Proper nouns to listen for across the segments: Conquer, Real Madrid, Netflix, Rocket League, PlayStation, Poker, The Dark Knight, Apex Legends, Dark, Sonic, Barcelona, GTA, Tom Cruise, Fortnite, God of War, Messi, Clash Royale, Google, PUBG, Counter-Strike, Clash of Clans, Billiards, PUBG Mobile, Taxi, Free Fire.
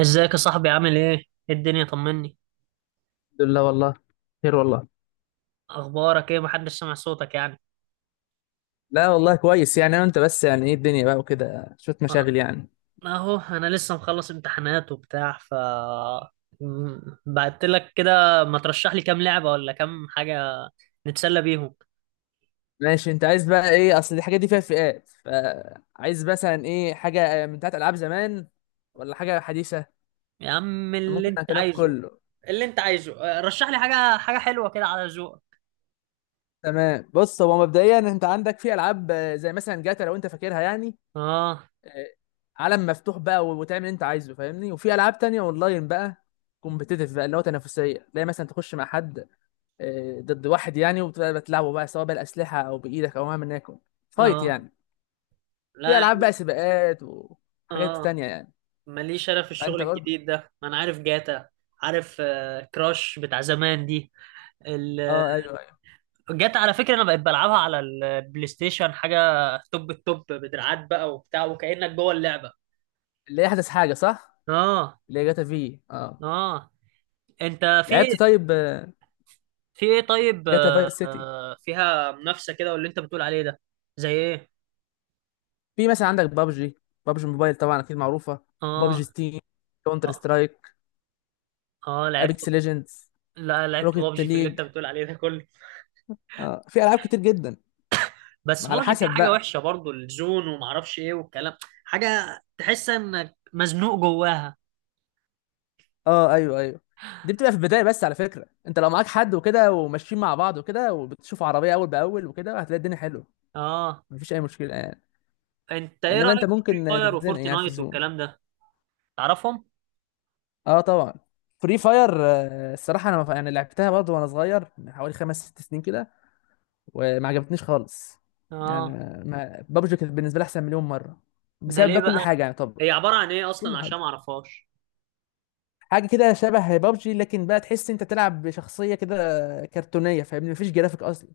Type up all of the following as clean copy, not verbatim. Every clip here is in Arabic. ازيك يا صاحبي؟ عامل ايه؟ ايه الدنيا؟ طمني. الحمد لله والله، خير والله. اخبارك ايه؟ محدش سمع صوتك يعني. لا والله كويس يعني، انا وانت بس يعني، ايه الدنيا بقى وكده، شوية أه، مشاغل يعني. اهو انا لسه مخلص امتحانات وبتاع. بعت لك كده. ما ترشح لي كام لعبة ولا كام حاجة نتسلى بيهم. ماشي، انت عايز بقى ايه؟ اصل الحاجات دي فيها فئات، فعايز مثلا ايه؟ حاجة من بتاعت العاب زمان ولا حاجة حديثة؟ يا عم اللي ممكن انت اعتلاف عايزه. كله. اللي انت عايزه. رشح لي حاجة حلوة كده على ذوقك. تمام، بص، هو مبدئيا انت عندك في العاب، زي مثلا جاتا لو انت فاكرها يعني. اه. آه، عالم مفتوح بقى وتعمل اللي انت عايزه، فاهمني؟ وفي العاب تانية اونلاين بقى، كومبيتيتيف بقى، اللي هو تنافسية، اللي هي مثلا تخش مع حد، ضد واحد يعني، وبتبقى بتلعبه بقى سواء بالأسلحة أو بإيدك أو مهما يكن، فايت اه. يعني. لا في يا ألعاب بقى عم. سباقات وحاجات اه، تانية يعني. ماليش. انا في الشغل فأنت برضه. الجديد ده، ما انا عارف جاتا. عارف. كراش بتاع زمان دي أه، أيوه أيوه. جت على فكرة. انا بقيت بلعبها على البلاي ستيشن، حاجة توب التوب، بدراعات بقى وبتاع وكأنك جوه اللعبة. اللي هي أحدث حاجة، صح؟ اه. اللي هي جاتا في. اه. انت في لعبت طيب، في ايه؟ طيب، جاتا فايس سيتي. فيها منافسة كده واللي انت بتقول عليه ده؟ زي ايه؟ في مثلا عندك بابجي، بابجي موبايل طبعا أكيد معروفة، بابجي اه. ستيم، كونتر اه. سترايك، اه لعبت. أبيكس ليجندز، لا، لعبت روكيت بابجي. في اللي انت ليج. بتقول عليه ده كله. أه، في ألعاب كتير جدا، بس على بابجي فيها حسب حاجة بقى. وحشة برضو، الزون ومعرفش ايه والكلام. حاجة تحس انك مزنوق جواها. اه، ايوه ايوه. دي بتبقى في البدايه بس. على فكره، انت لو معاك حد وكده وماشيين مع بعض وكده وبتشوف عربيه اول باول وكده، هتلاقي الدنيا حلوه، اه. مفيش اي مشكله يعني. انت ايه انما انت رأيك في ممكن فري فاير تتزنق يعني في وفورتنايت الزوم. والكلام ده؟ تعرفهم؟ اه، طبعا. فري فاير، الصراحه، انا يعني لعبتها برضه وانا صغير من حوالي خمس ست سنين كده، وما عجبتنيش خالص. يعني اه. بابجي كانت بالنسبه لي احسن مليون مره، ده بسبب ليه بقى كل بقى؟ حاجه يعني طبعا. هي عبارة عن ايه اصلا كل عشان حاجه، ما اعرفهاش. حاجه كده شبه بابجي، لكن بقى تحس انت تلعب بشخصيه كده كرتونيه، فاهمني؟ مفيش جرافيك اصلا.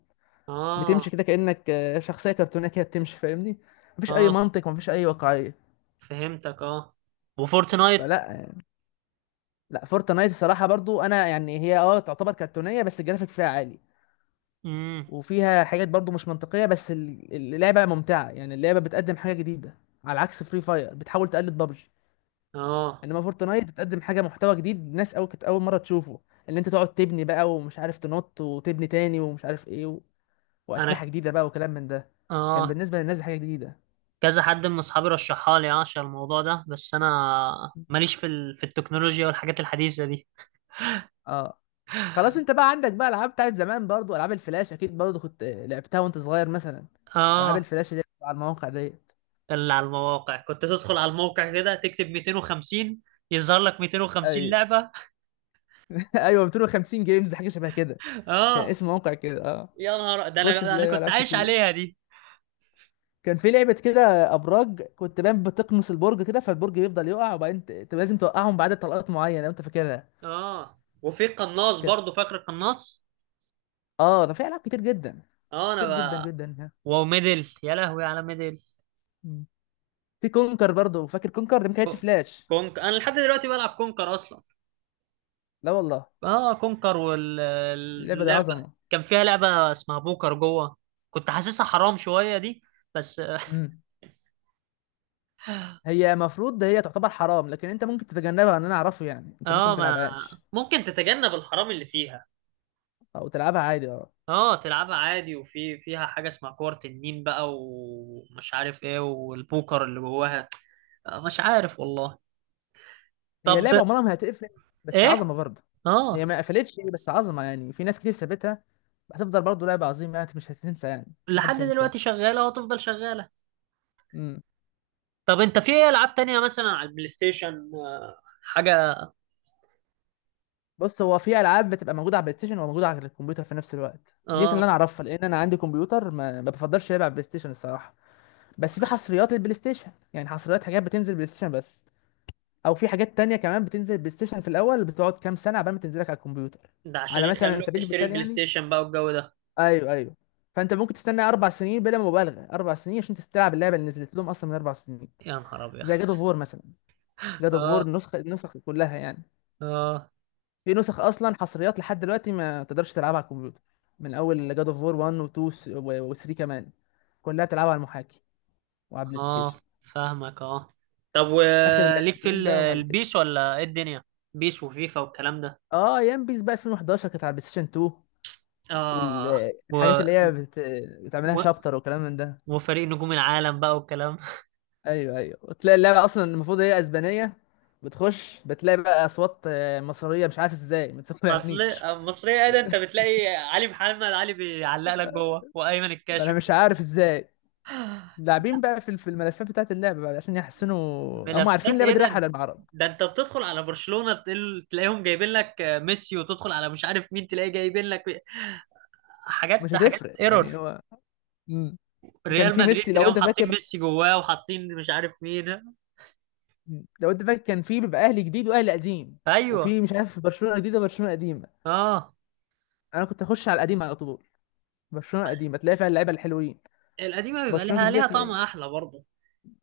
بتمشي اه. كده كأنك، شخصية كرتونية كده بتمشي، فاهمني؟ مفيش اه. أي منطق، مفيش أي واقعية، فهمتك. اه. وفورتنايت؟ فلا يعني. لا، فورتنايت الصراحة برضو، أنا يعني، هي تعتبر كرتونية بس الجرافيك فيها عالي، امم وفيها حاجات برضو مش منطقية، بس اللعبة ممتعة، يعني اللعبة بتقدم حاجة جديدة، على عكس فري فاير بتحاول تقلد بابجي. اه. إنما فورتنايت بتقدم حاجة، محتوى جديد، ناس أول كانت أول مرة تشوفه، اللي أنت تقعد تبني بقى ومش عارف تنط وتبني تاني ومش عارف إيه، وأسلحة انا، جديدة بقى وكلام من ده، كان اه بالنسبة للناس دي حاجة جديدة. كذا حد من اصحابي رشحها لي عشان الموضوع ده، بس انا ماليش في في التكنولوجيا والحاجات الحديثة دي. اه، خلاص، انت بقى عندك بقى العاب بتاعت زمان برضو، العاب الفلاش اكيد برضو كنت لعبتها وانت صغير مثلا. العاب اه. الفلاش اللي هي بتبقى على المواقع ديت. اللي على المواقع، كنت تدخل على الموقع كده، تكتب 250 يظهر لك 250 ايوه، لعبة. ايوه، 250 جيمز حاجه شبه كده. كان اه. اسم موقع كده، اه. يا نهار ده انا تخش ده انا تلاقي كنت العاب عايش كتير. عليها دي. كان في لعبه كده، ابراج، كنت بقى بتقمص البرج كده فالبرج يفضل يقع، وبعدين لازم توقعهم بعدد طلقات معينه لو انت فاكرها اه. وفي قناص كده. برضو، فاكر القناص؟ اه، ده في العاب كتير جدا، اه. كتير جدا انا، جدا، ها. وميدل، يا لهوي على ميدل! مم. في كونكر برضو، فاكر كونكر؟ ده ما كانتش كو- فلاش. كونك، انا لحد دلوقتي بلعب كونكر اصلا. لا والله، اه، كونكر. اللعبه دي واللعبه عظمه. كان فيها لعبه اسمها بوكر جوه. كنت حاسسها حرام شويه دي، بس. مم. هي مفروض ده، هي تعتبر حرام، لكن انت ممكن تتجنبها، ان انا اعرفه يعني، انت ممكن اه ما ما تلعبهاش ممكن تتجنب الحرام اللي فيها. او تلعبها عادي، اه. اه، تلعبها عادي. وفي فيها حاجه اسمها كور تنين بقى ومش عارف ايه والبوكر اللي جواها. مش عارف والله. هي طب، لعبه عمرها ما هتقفل، بس ايه. عظمه برضه. هي اه، ما قفلتش، بس عظمه يعني، في ناس كتير سابتها، هتفضل برضه لعبه عظيمه، انت مش هتنسى يعني، لحد محدش دلوقتي هينساها. شغاله وهتفضل شغاله. امم. طب انت في ايه العاب تانية مثلا على البلاي ستيشن، حاجة؟ بص، هو في العاب بتبقى موجوده على البلاي ستيشن وموجوده على الكمبيوتر في نفس الوقت، ديت اللي انا اه، اعرفها، لان انا عندي كمبيوتر، ما بفضلش العب على البلاي ستيشن الصراحه. بس في حصريات للبلاي ستيشن، يعني حصريات، حاجات بتنزل بلاي ستيشن بس، او في حاجات تانية كمان بتنزل بلاي ستيشن في الاول، بتقعد كام سنه عبال ما تنزلك على الكمبيوتر. ده عشان على مثلا يخلوك سبيل تشتري المثال البلاي يعني. ستيشن بقى والجو ده. ايوه ايوه. فانت ممكن تستنى 4 سنين بلا مبالغه، 4 سنين، عشان تستلعب اللعبه اللي نزلت لهم اصلا من 4 سنين، يا نهار ابيض! زي جاد اوف وور مثلا. جاد اوف وور اه. النسخ كلها يعني، اه. في نسخ اصلا حصريات لحد دلوقتي ما تقدرش تلعبها على الكمبيوتر، من اول جاد اوف وور 1 و2 و3 كمان، كلها بتلعبها على المحاكي وعلى بلاي ستيشن. اه، فاهمك. اه. طب اخر وليك في اللعبتين بقى هما اللي كده. البيس، ولا ايه الدنيا؟ بيس وفيفا والكلام ده؟ اه، ايام بيس بقى 2011 كانت على بلاي ستيشن 2، اه. و... والحاجات اللي هي بتعملها و... شابتر وكلام من ده. وفريق نجوم العالم بقى والكلام. ايوه ايوه، وتلاقي اللعبه اصلا المفروض هي اسبانيه، بتخش بتلاقي بقى اصوات مصريه، مش عارف ازاي، ما اصل، تقنعنيش. مصرية ايه ده؟ انت بتلاقي علي محمد علي بيعلق لك جوه، وايمن انا الكاشف. مش عارف ازاي. لاعبين بقى في الملفات بتاعت اللعبه بقى عشان يحسنوا، هم عارفين ملفات اللعبه ايه دي رايحه ده؟ على المعرض. ده انت بتدخل على برشلونة، تلاقيهم جايبين لك، ميسي، وتدخل على مش عارف مين، تلاقي جايبين لك مش حاجات، حاجات هتفرق يعني ايرور. هو. مم. وكان ريال في مدريد ميسي لو تلاقيهم انت حاطين فاكر. ميسي جواه، وحاطين مش عارف مين. مم. لو انت فاكر، كان في بيبقى اهلي جديد واهلي قديم، ايوه. وفي مش عارف برشلونه جديده، برشلونه قديمه، اه. انا كنت اخش على القديم على طول. برشلونه قديمه تلاقي فيها اللعيبه الحلوين. القديمة بيبقى برشلونه ليها الجديده ليها طعم تلاقي احلى برضه.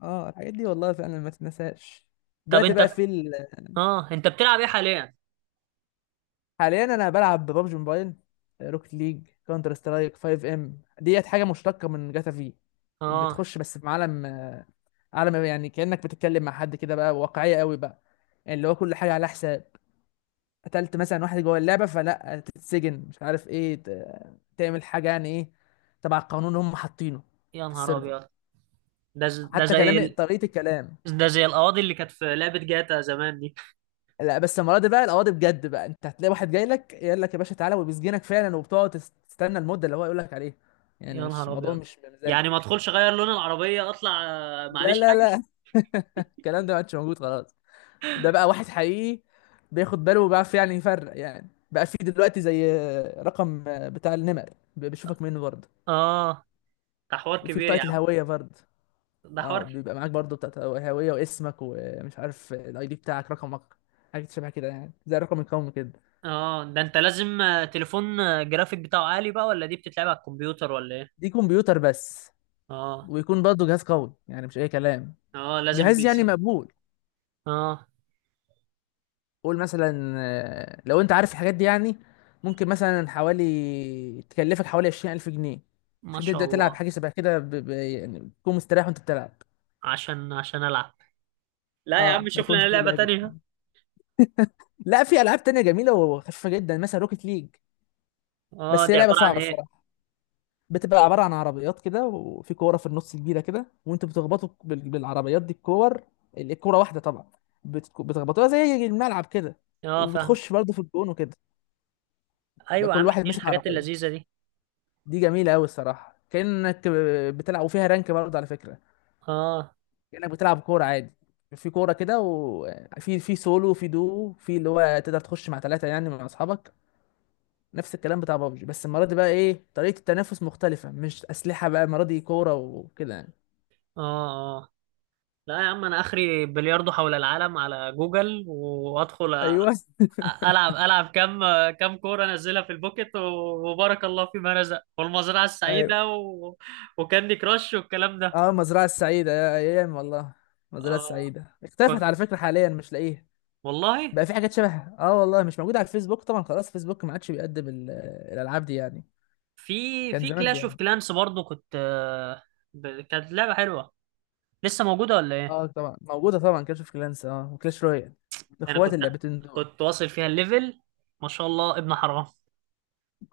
اه، الحاجات دي والله فعلا ما تتنساش. طب دلوقتي انت بقى في ال... اه، انت بتلعب ايه حاليا؟ حاليا انا بلعب ببجي موبايل، روكت ليج، كونتر سترايك، 5 ام، ديت حاجه مشتقه من جاتا في، اه. بتخش بس في عالم، عالم يعني كانك بتتكلم مع حد كده بقى، واقعيه قوي بقى، يعني اللي هو كل حاجه على حساب، قتلت مثلا واحد جوه اللعبه فلا تتسجن، مش عارف ايه، تعمل حاجه يعني، ايه تبع القانون اللي هم حاطينه يا في نهار السيرفر، ابيض! ده حتى زي كلام، طريقه الكلام. ده زي القواضي اللي كانت في لعبة جاتا زمان دي. لا، بس المره دي بقى القواضي بجد بقى، انت هتلاقي واحد جاي لك يقول لك يا باشا تعالى، وبيسجنك فعلا، وبتقعد تستنى المده اللي هو يقول لك عليها، يعني يا مش نهار موضوع، ابيض! مش يعني ما بمزاجك. ادخلش اغير لون العربية، اطلع، لا معليش لا حاجة. لا، الكلام ده ما عادش موجود خلاص، ده بقى واحد حقيقي، بياخد باله، وبيعرف يعني يفرق يعني، بقى في دلوقتي زي رقم بتاع النمر، بيشوفك منه برضه، اه، ده حوار وفي كبير يا بطاقه عم. الهويه برضه. ده حوار. اه، بيبقى معاك برضه بتاعه، الهويه، واسمك، ومش عارف الاي دي بتاعك، رقمك، حاجه شبه كده يعني زي الرقم القومي كده. اه، ده انت لازم، تليفون، جرافيك بتاعه عالي بقى، ولا دي بتتلعب على الكمبيوتر، ولا ايه؟ دي كمبيوتر بس، اه. ويكون برضه جهاز قوي يعني، مش اي كلام، اه، لازم جهاز بي يعني سي. مقبول، اه. قول مثلا لو انت عارف الحاجات دي يعني، ممكن مثلا حوالي تكلفك حوالي 20000 جنيه، ما عشان شاء تبدا تلعب الله. حاجه شبه كده، يعني تكون مستريح وانت بتلعب. عشان العب. لا يا عم، اه، ما شوف يكونش لنا فيه لعبة لاج. تانية. لا، في العاب تانية جميله وخفيفه جدا، مثلا روكيت ليج، اه، بس هي دي لعبه عبارة عن صعبه ايه؟ الصراحه، بتبقى عبارة عن عربيات كده، وفي كورة في النص كبيرة كده، وانتوا بتخبطوا بالعربيات دي الكور، الكورة واحدة طبعا، بتخبطوها زي الملعب كده، اه، فاهم. وبتخش برضه في الجون وكده، يبقى ايوه يا كل عم، واحد دي ماسك الحاجات عربية. اللذيذة دي. دي جميلة أوي الصراحة، كأنك بتلعب، وفيها رانك برضه على فكرة، اه. كأنك بتلعب كورة عادي، في كورة كده، وفي سولو، وفي دو، في اللي هو تقدر تخش مع 3 يعني مع أصحابك، نفس الكلام بتاع بابجي، بس المرة دي بقى إيه؟ طريقة التنافس مختلفة، مش أسلحة بقى المرة دي، كورة وكده يعني. اه. اه، لا يا عم، انا اخري بلياردو حول العالم على جوجل، وادخل أيوه العب كم كوره انزلها في البوكت، وبارك الله فيما رزق، والمزرعه ايوه. السعيده، وكاندي كراش والكلام ده. اه، المزرعه السعيده، يا ايام والله. المزرعه آه، السعيده اختفت كنت على فكره، حاليا مش لاقيها، والله. بقى في حاجات شبهها، اه والله، مش موجوده على الفيسبوك طبعا، خلاص فيسبوك ما عادش بيقدم الالعاب دي يعني، في كان زمان كلاش اوف بيقدم. كلانس برضه كنت، كانت لعبه حلوه. لسه موجوده ولا ايه؟ اه، طبعا موجوده طبعا، كلاش اوف كلانس، اه، وكلاش رويال، انا اخوات اللعبتين دول. كنت واصل فيها الليفل، ما شاء الله ابن حرام.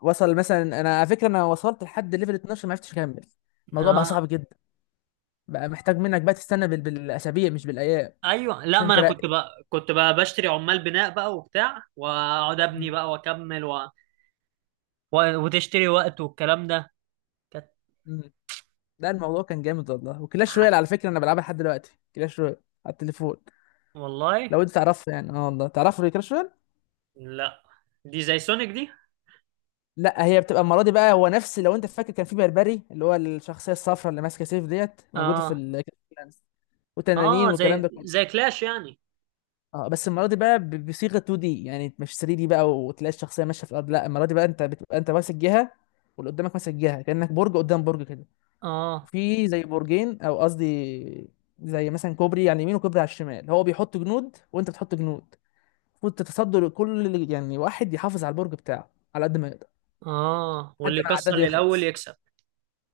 وصل مثلا، انا على فكره انا وصلت لحد ليفل 12، ما عرفتش اكمل، الموضوع بقى اه، صعب جدا، بقى محتاج منك بقى تستنى بالاسابيع مش بالايام، ايوه. لا، ما عشان انا كنت ترقي. بقى بشتري عمال بناء بقى وبتاع، واقعد ابني مم. بقى واكمل، وتشتري وقت والكلام ده. كانت مم. لا، الموضوع كان جامد والله، وكلاش رويال على فكره انا بلعبها لحد دلوقتي، كلاش رويال على التليفون، والله. لو انت تعرفها يعني، اه والله تعرف كلاش رويال. لا، دي زي سونيك دي. لا، هي بتبقى المره دي بقى، هو نفس، لو انت فاكر كان في بربري اللي هو الشخصيه الصفراء اللي ماسكه سيف، ديت موجوده في اه. ال، وتنانين اه، والكلام زي ده كله. زي كلاش يعني. اه، بس المره دي بقى بصيغه 2 دي يعني، مش 3 دي بقى، وتلاقي الشخصيه ماشيه في الارض، لا المره دي بقى انت بتبقى انت ماسك جهه، واللي قدامك ماسك جهه، كانك برج قدام برج كده، اه. في زي برجين، او قصدي زي مثلا كوبري على اليمين وكوبري على الشمال، هو بيحط جنود وانت بتحط جنود، المفروض تتصدر يعني واحد يحافظ على البرج بتاعه على قد ما يقدر، اه، لحد واللي ما يكسر العداد للاول يخلص. يكسب.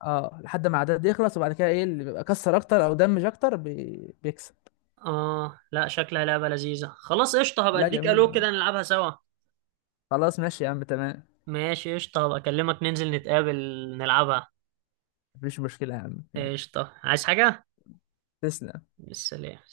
اه، لحد ما العداد يخلص، وبعد كده ايه اللي بيبقى كسر اكتر او دمج اكتر بيكسب. اه، لا شكلها لعبة لذيذة. خلاص قشطة، هبقى لا اديك جميل، الو آه. كده نلعبها سوا. خلاص ماشي يا عم، تمام. ماشي قشطة، هبقى اكلمك ننزل نتقابل نلعبها. مفيش مشكلة يا عم، يلا، قشطة. عايز حاجة؟ تسلم. بالسلامة.